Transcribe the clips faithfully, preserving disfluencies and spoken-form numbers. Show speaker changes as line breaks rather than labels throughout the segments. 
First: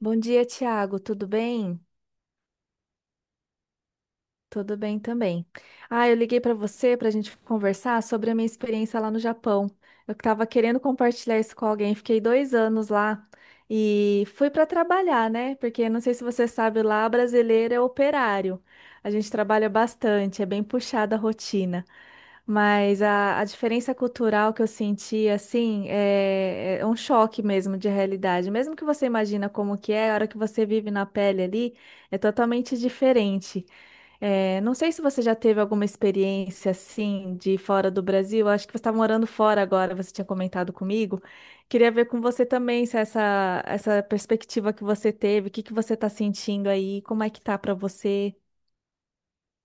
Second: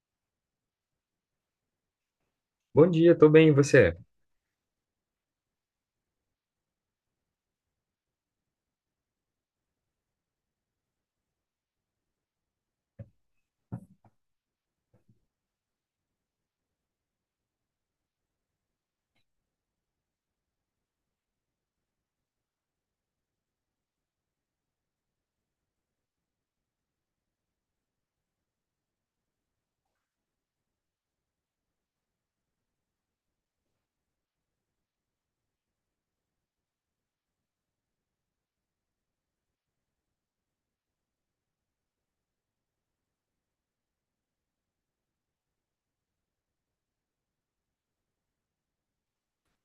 Bom dia, Tiago. Tudo bem?
Bom dia, tô bem, e você?
Tudo bem também. Ah, eu liguei para você para a gente conversar sobre a minha experiência lá no Japão. Eu estava querendo compartilhar isso com alguém. Fiquei dois anos lá e fui para trabalhar, né? Porque não sei se você sabe, lá brasileiro é operário. A gente trabalha bastante, é bem puxada a rotina. Mas a, a diferença cultural que eu senti, assim, é, é um choque mesmo de realidade. Mesmo que você imagina como que é, a hora que você vive na pele ali, é totalmente diferente. É, não sei se você já teve alguma experiência assim de fora do Brasil. Acho que você está morando fora agora, você tinha comentado comigo. Queria ver com você também se essa, essa perspectiva que você teve, o que que você está sentindo aí, como é que tá para você?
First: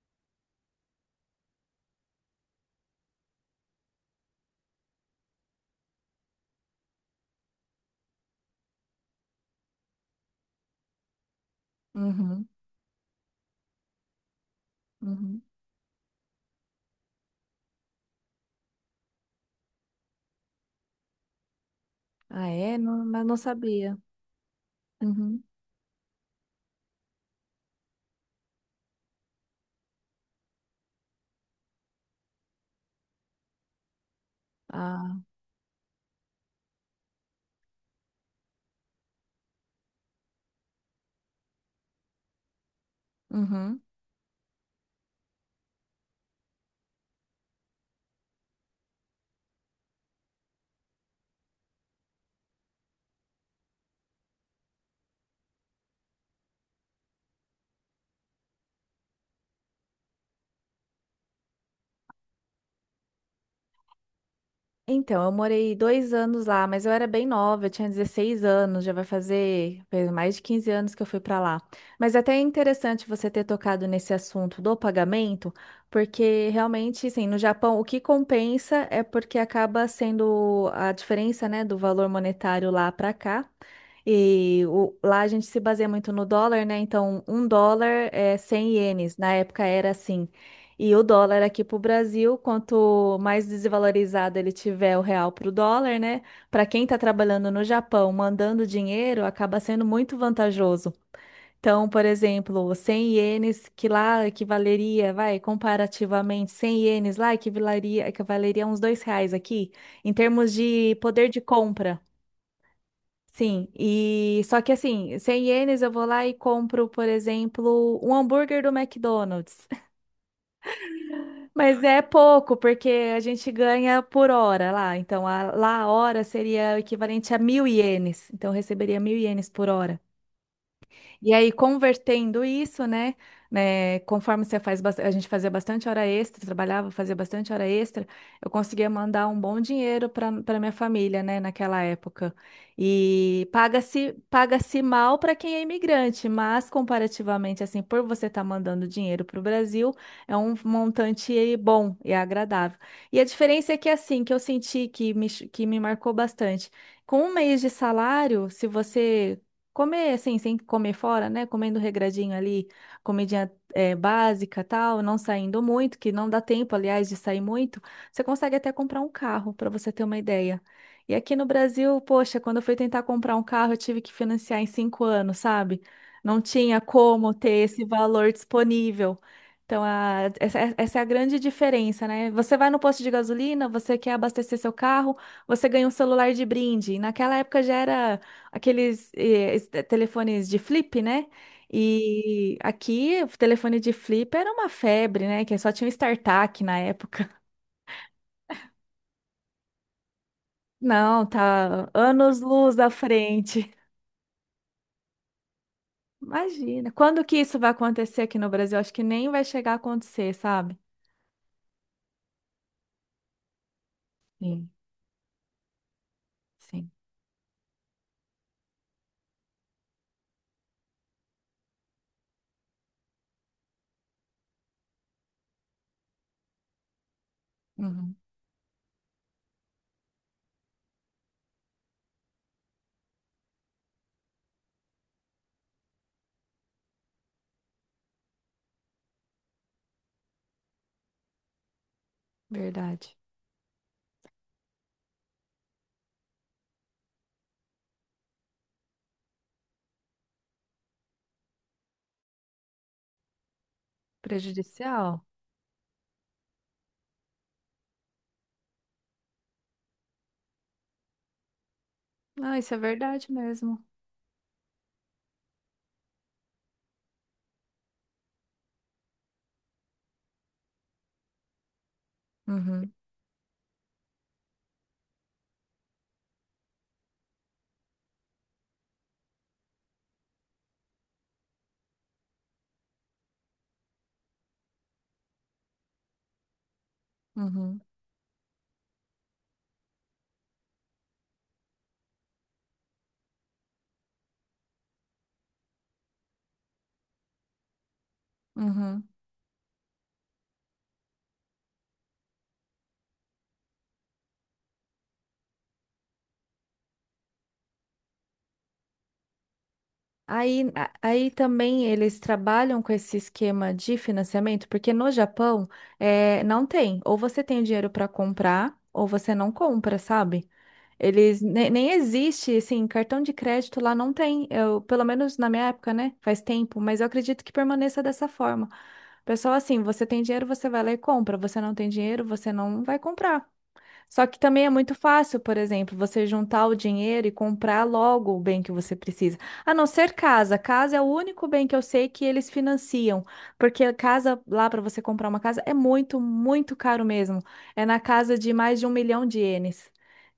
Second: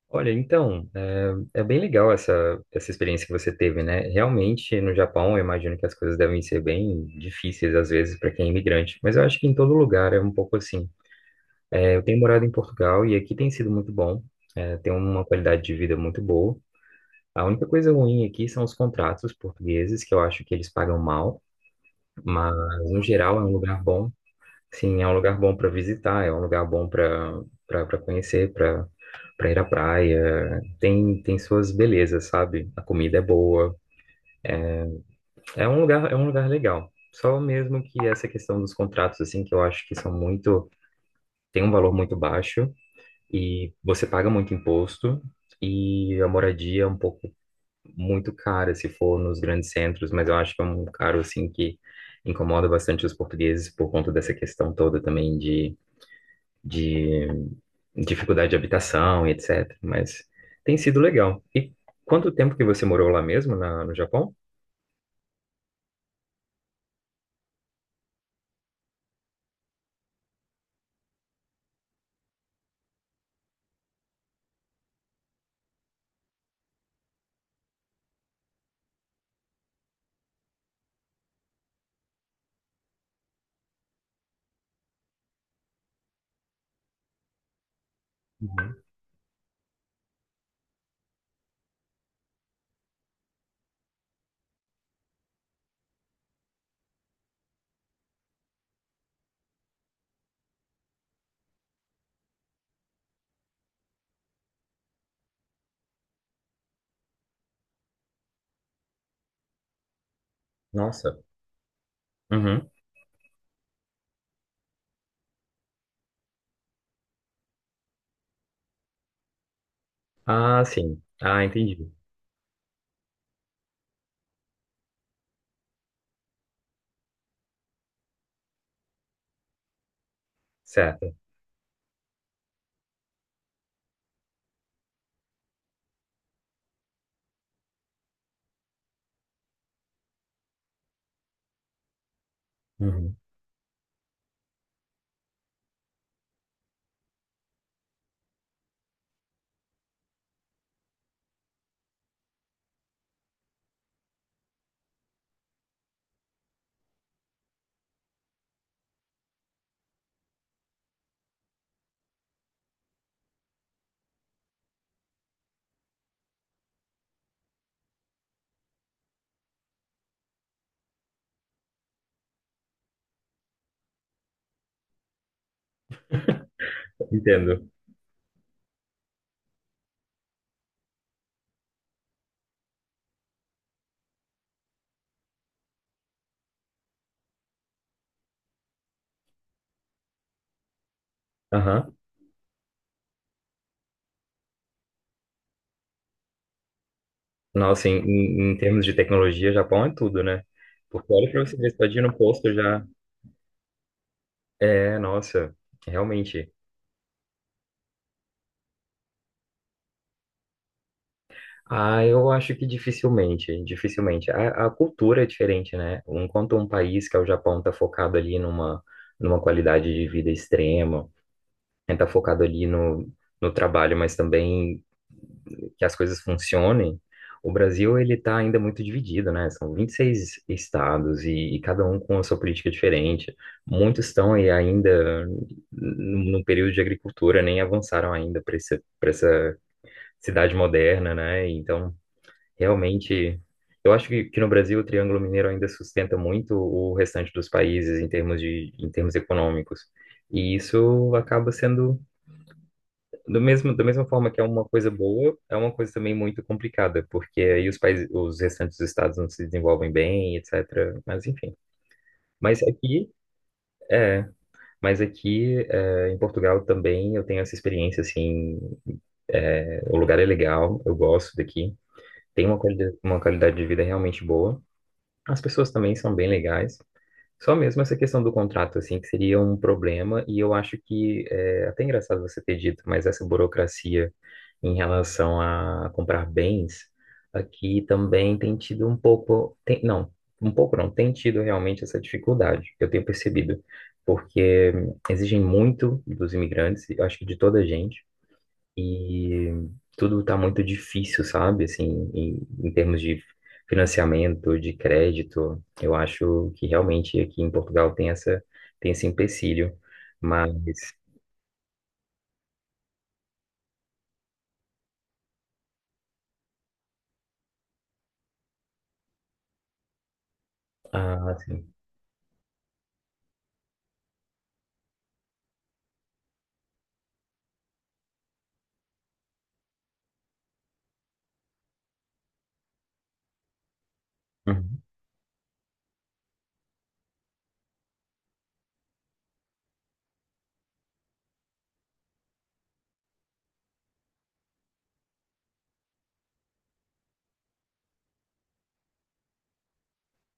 Olha, então, é, é bem legal essa, essa experiência que você teve, né? Realmente, no Japão, eu imagino que as coisas devem ser bem difíceis, às vezes, para quem é imigrante, mas eu acho que em todo lugar é um pouco assim. É, eu tenho morado
Uhum,
em Portugal e aqui tem sido muito bom, é, tem uma
uhum.
qualidade de vida muito boa. A única coisa ruim aqui são os contratos portugueses, que eu acho que eles pagam mal,
Ah,
mas,
é?
no
Não, mas
geral,
não
é um lugar
sabia.
bom. Sim, é um lugar
Uhum.
bom para visitar, é um lugar bom para para conhecer, para para ir à praia. Tem tem suas belezas, sabe? A comida é boa.
Ah,
É um lugar, é um lugar legal. Só mesmo que essa questão dos contratos assim, que eu acho que são muito, tem um valor muito baixo e
uhum.
você paga muito imposto e a moradia é um pouco muito cara se for nos grandes centros, mas eu acho que é um caro assim que incomoda bastante os portugueses por conta dessa questão toda também de de dificuldade de habitação e etcétera. Mas tem sido legal. E quanto tempo que você morou lá mesmo, na- no Japão?
Então, eu morei dois anos lá, mas eu era bem nova, eu tinha dezesseis anos, já vai fazer fez mais de quinze anos que eu fui para lá. Mas até é interessante você ter tocado nesse assunto do pagamento, porque realmente, assim, no Japão o que compensa é porque acaba sendo a diferença, né, do valor monetário lá para cá. E o- lá a gente se baseia muito no dólar, né? Então, um dólar é cem
Uhum.
ienes. Na época era assim. E o dólar aqui para o Brasil, quanto mais desvalorizado ele tiver o real para o dólar, né? Para quem está trabalhando no Japão, mandando dinheiro, acaba sendo muito vantajoso. Então, por exemplo, 100 ienes que lá equivaleria, vai, comparativamente, 100 ienes lá equivaleria, equivaleria a uns dois reais aqui, em termos de
Nossa.
poder de compra.
Uhum.
Sim, e só que assim, 100 ienes eu vou lá e compro, por exemplo, um hambúrguer do McDonald's.
Ah, sim. Ah,
Mas
entendi.
é pouco, porque a gente ganha por hora lá. Então, a- lá a hora seria o equivalente a mil ienes. Então, eu receberia mil ienes por hora.
Certo.
E aí, convertendo isso, né, né, conforme você faz, bas- a gente fazia bastante hora extra, trabalhava, fazia bastante hora extra, eu conseguia mandar um bom dinheiro para para minha família, né, naquela época.
Uhum.
E paga-se paga-se mal para quem é imigrante, mas comparativamente, assim, por você estar mandando dinheiro para o Brasil, é um montante aí bom e agradável. E a diferença é que, assim, que eu senti que me, ch- que me marcou bastante. Com um mês de salário, se você comer, assim, sem comer fora, né? Comendo regradinho ali, comidinha eh, básica, tal, não saindo muito, que não dá tempo, aliás, de sair muito. Você consegue até comprar um carro, para você ter uma ideia. E aqui no Brasil, poxa, quando eu fui tentar comprar um carro, eu tive que financiar em cinco anos, sabe? Não tinha como ter
Entendo.
esse valor disponível. Então, a- essa, essa é a grande diferença, né? Você vai no posto de gasolina, você quer abastecer seu carro, você ganha um celular de brinde. E naquela época já era aqueles eh, es- telefones de flip, né?
Aham.
E aqui o telefone de flip era uma febre, né? Que só tinha um StarTAC na época.
Nossa, em, em em termos de tecnologia, Japão é tudo, né? Porque
Não,
olha pra você ver, você tá
tá
ir no posto
anos-luz
já.
à frente.
É, nossa, realmente.
Imagina. Quando que isso vai acontecer aqui no Brasil? Acho que nem vai chegar a acontecer, sabe?
Ah, eu acho que dificilmente, dificilmente. A, a
Sim,
cultura é diferente, né? Enquanto um
sim.
país, que é o Japão, está focado ali numa, numa qualidade de vida extrema, está focado ali no, no trabalho, mas também que as coisas funcionem, o Brasil, ele
Uhum.
está ainda muito dividido, né? São vinte e seis estados e, e cada um com a sua política diferente. Muitos estão aí ainda no período de agricultura, nem avançaram ainda para essa, para essa cidade moderna, né? Então,
Verdade.
realmente, eu acho que, que no Brasil o Triângulo Mineiro ainda sustenta muito o restante dos países em termos de, em termos econômicos. E isso acaba sendo, do mesmo, da mesma forma que é uma coisa
Prejudicial?
boa, é uma coisa também muito complicada, porque aí os países, os restantes estados não se desenvolvem bem, etcétera. Mas enfim.
Não,
Mas
isso é
aqui,
verdade mesmo.
é, mas aqui é, em Portugal também eu tenho essa experiência, assim, é, o lugar é legal, eu gosto daqui, tem uma
Uhum,
qualidade, uma qualidade de vida realmente boa. As pessoas também são bem legais. Só mesmo essa questão do contrato, assim, que seria um problema, e eu acho que é até engraçado você ter dito, mas essa burocracia em relação a comprar bens,
uhum,
aqui também tem tido um pouco, tem, não, um pouco não, tem tido realmente essa dificuldade, eu tenho percebido, porque hum, exigem muito dos imigrantes, eu acho que de toda a gente,
uhum.
e tudo tá muito difícil, sabe? Assim, em, em termos de financiamento, de crédito, eu acho que realmente aqui em Portugal tem essa, tem esse empecilho, mas,
Aí, a- aí também eles trabalham com esse esquema de financiamento, porque no Japão é, não tem. Ou você tem o dinheiro para comprar, ou você não compra, sabe?
ah,
Eles ne-
sim,
nem existe, assim, cartão de crédito lá não tem. Eu, pelo menos na minha época, né? Faz tempo, mas eu acredito que permaneça dessa forma. Pessoal, assim, você tem dinheiro, você vai lá e compra. Você não tem dinheiro, você não vai comprar. Só que também é
uhum,
muito fácil, por exemplo, você juntar o dinheiro e comprar logo o bem que você precisa. A não ser casa. Casa é o único bem que eu sei que eles financiam, porque a casa lá para você comprar uma casa é muito, muito caro mesmo. É na casa de mais de um milhão de ienes.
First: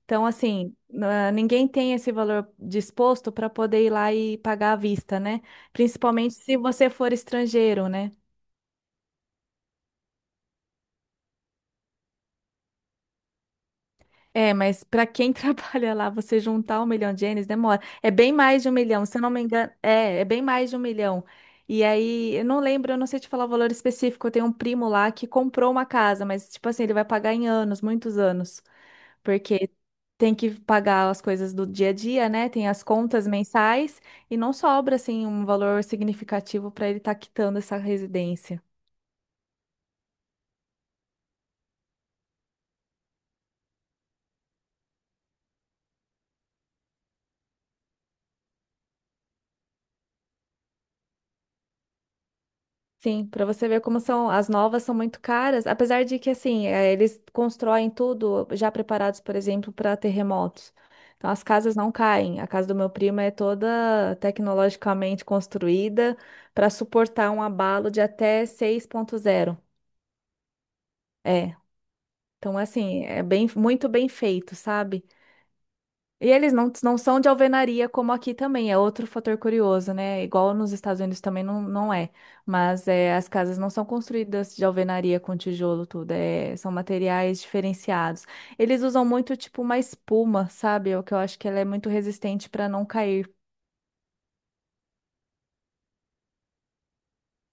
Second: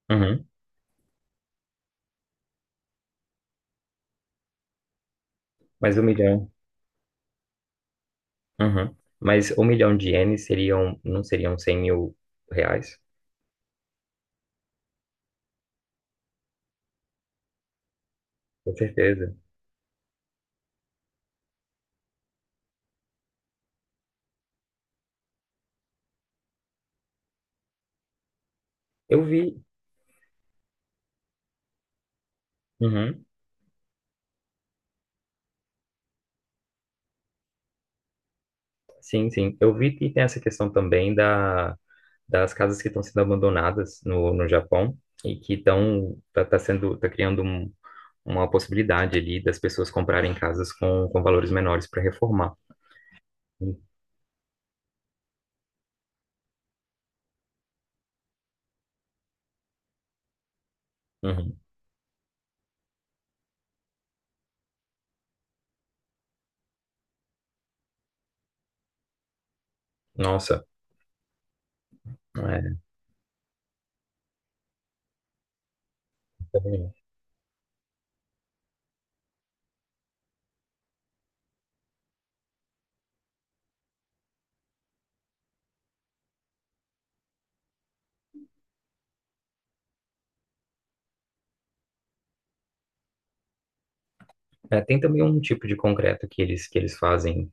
Então,
uhum,
assim, na- ninguém tem esse valor disposto para poder ir lá e pagar à vista, né?
mas um
Principalmente
milhão,
se você for estrangeiro, né?
uhum, mas um milhão de ienes seriam, não seriam cem mil reais?
É, mas para quem trabalha lá, você juntar um milhão de ienes demora. É bem mais de um
Com
milhão, se eu não
certeza.
me engano. É, é bem mais de um milhão. E aí, eu não lembro, eu não sei te falar o valor específico. Eu tenho um primo lá que comprou uma casa, mas, tipo assim, ele vai pagar em anos, muitos anos.
Eu vi,
Porque tem que pagar as coisas do dia a dia, né? Tem as
uhum,
contas mensais e não sobra, assim, um valor significativo para ele estar quitando essa residência.
sim, sim, eu vi que tem essa questão também da das casas que estão sendo abandonadas no, no Japão e que estão tá, tá sendo tá criando um, uma possibilidade ali das pessoas comprarem casas com, com valores menores para reformar.
Sim, para você ver como são, as novas são muito caras, apesar de que assim, eh, eles constroem tudo já preparados, por exemplo, para terremotos. Então as
Uhum.
casas não caem. A casa do meu primo é toda tecnologicamente construída para suportar um abalo de até seis ponto zero.
Nossa,
É. Então
é,
assim, é bem muito bem feito, sabe? E eles não, não são de alvenaria como aqui também, é outro fator curioso, né? Igual nos Estados Unidos também não, não é. Mas é, as casas não são construídas de alvenaria com tijolo, tudo. É, são materiais diferenciados. Eles usam muito, tipo, uma espuma, sabe? O que eu acho que ela é muito resistente para não cair.
é, tem também um tipo de concreto que eles que eles fazem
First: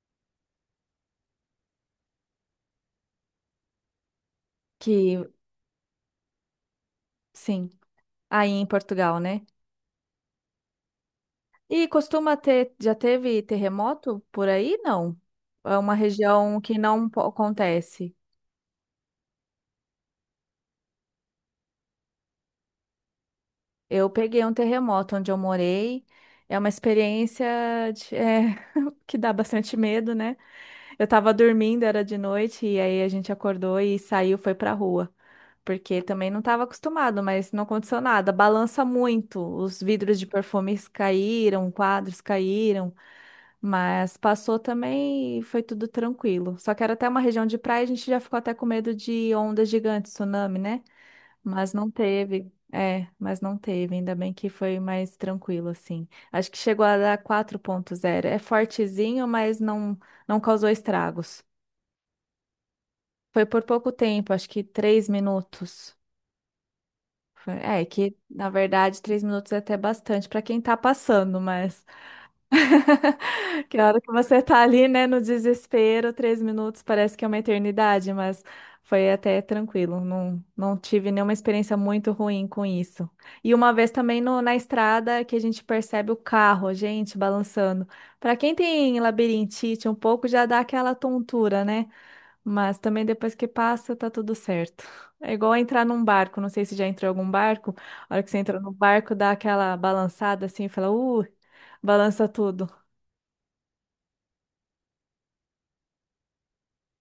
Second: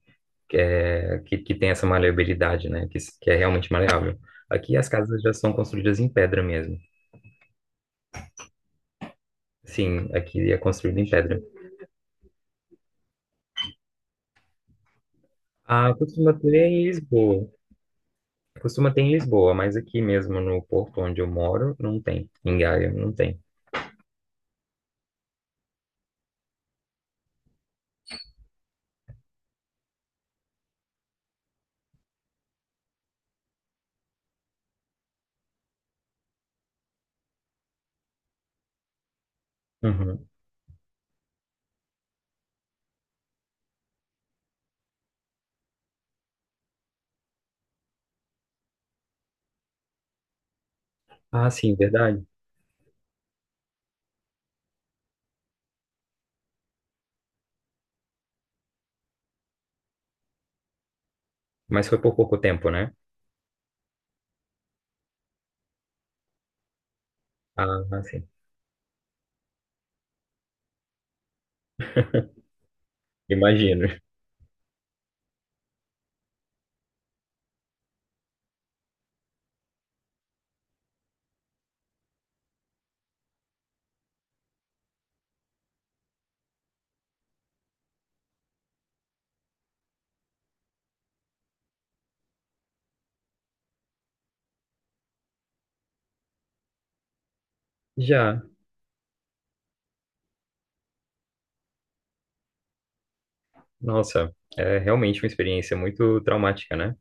que, é, que, que tem essa maleabilidade, né? Que, que é realmente maleável. Aqui as casas
Que,
já são construídas em pedra mesmo.
sim, aí em Portugal, né?
Sim, aqui é construído em pedra.
E costuma ter, já teve terremoto por aí? Não. É
Ah,
uma
costuma ter
região que
em
não po-
Lisboa.
acontece.
Costuma ter em Lisboa, mas aqui mesmo no Porto onde eu moro, não tem. Em Gaia, não tem.
Eu peguei um terremoto onde eu morei. É uma experiência de- é, que dá bastante medo, né? Eu tava dormindo, era de noite, e aí a gente acordou e saiu, foi pra rua. Porque também não estava acostumado, mas não aconteceu nada. Balança muito, os vidros de
Uhum.
perfumes caíram, quadros caíram, mas passou também e foi tudo tranquilo. Só que era até uma região de praia, a gente já ficou até com medo de ondas gigantes, tsunami, né?
Ah,
Mas
sim,
não
verdade.
teve. É, mas não teve. Ainda bem que foi mais tranquilo, assim. Acho que chegou a dar quatro ponto zero. É fortezinho, mas não, não causou estragos.
Mas foi por pouco tempo, né?
Foi por pouco tempo, acho que três minutos. Foi-
Ah,
É,
ah,
que
sim.
na verdade três minutos é até bastante para quem tá passando, mas que
Imagino.
a hora que você tá ali, né, no desespero, três minutos parece que é uma eternidade, mas foi até tranquilo. Não, não tive nenhuma experiência muito ruim com isso. E uma vez também no- na estrada que a gente percebe o carro, gente, balançando. Para quem tem labirintite, um pouco já dá aquela tontura, né? Mas também depois que passa, tá tudo certo. É igual entrar num barco, não sei se já entrou em algum barco. A hora que você
Já.
entra no barco, dá aquela balançada assim, fala, uh, balança tudo.
Nossa, é realmente uma experiência muito traumática, né?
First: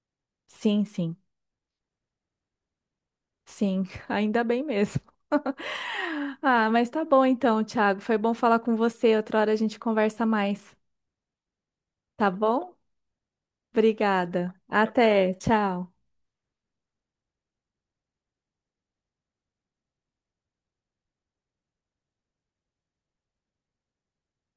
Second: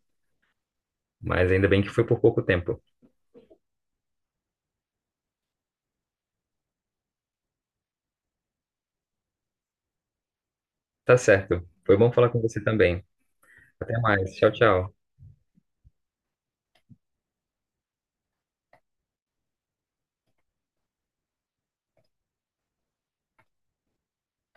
Sim, sim,
Mas ainda bem que foi por pouco tempo.
sim, ainda bem mesmo. Ah, mas tá bom então, Thiago. Foi bom falar com você. Outra hora a gente conversa mais,
Tá certo. Foi bom falar
tá
com você
bom?
também. Até mais. Tchau,
Obrigada.
tchau.
Até, tchau.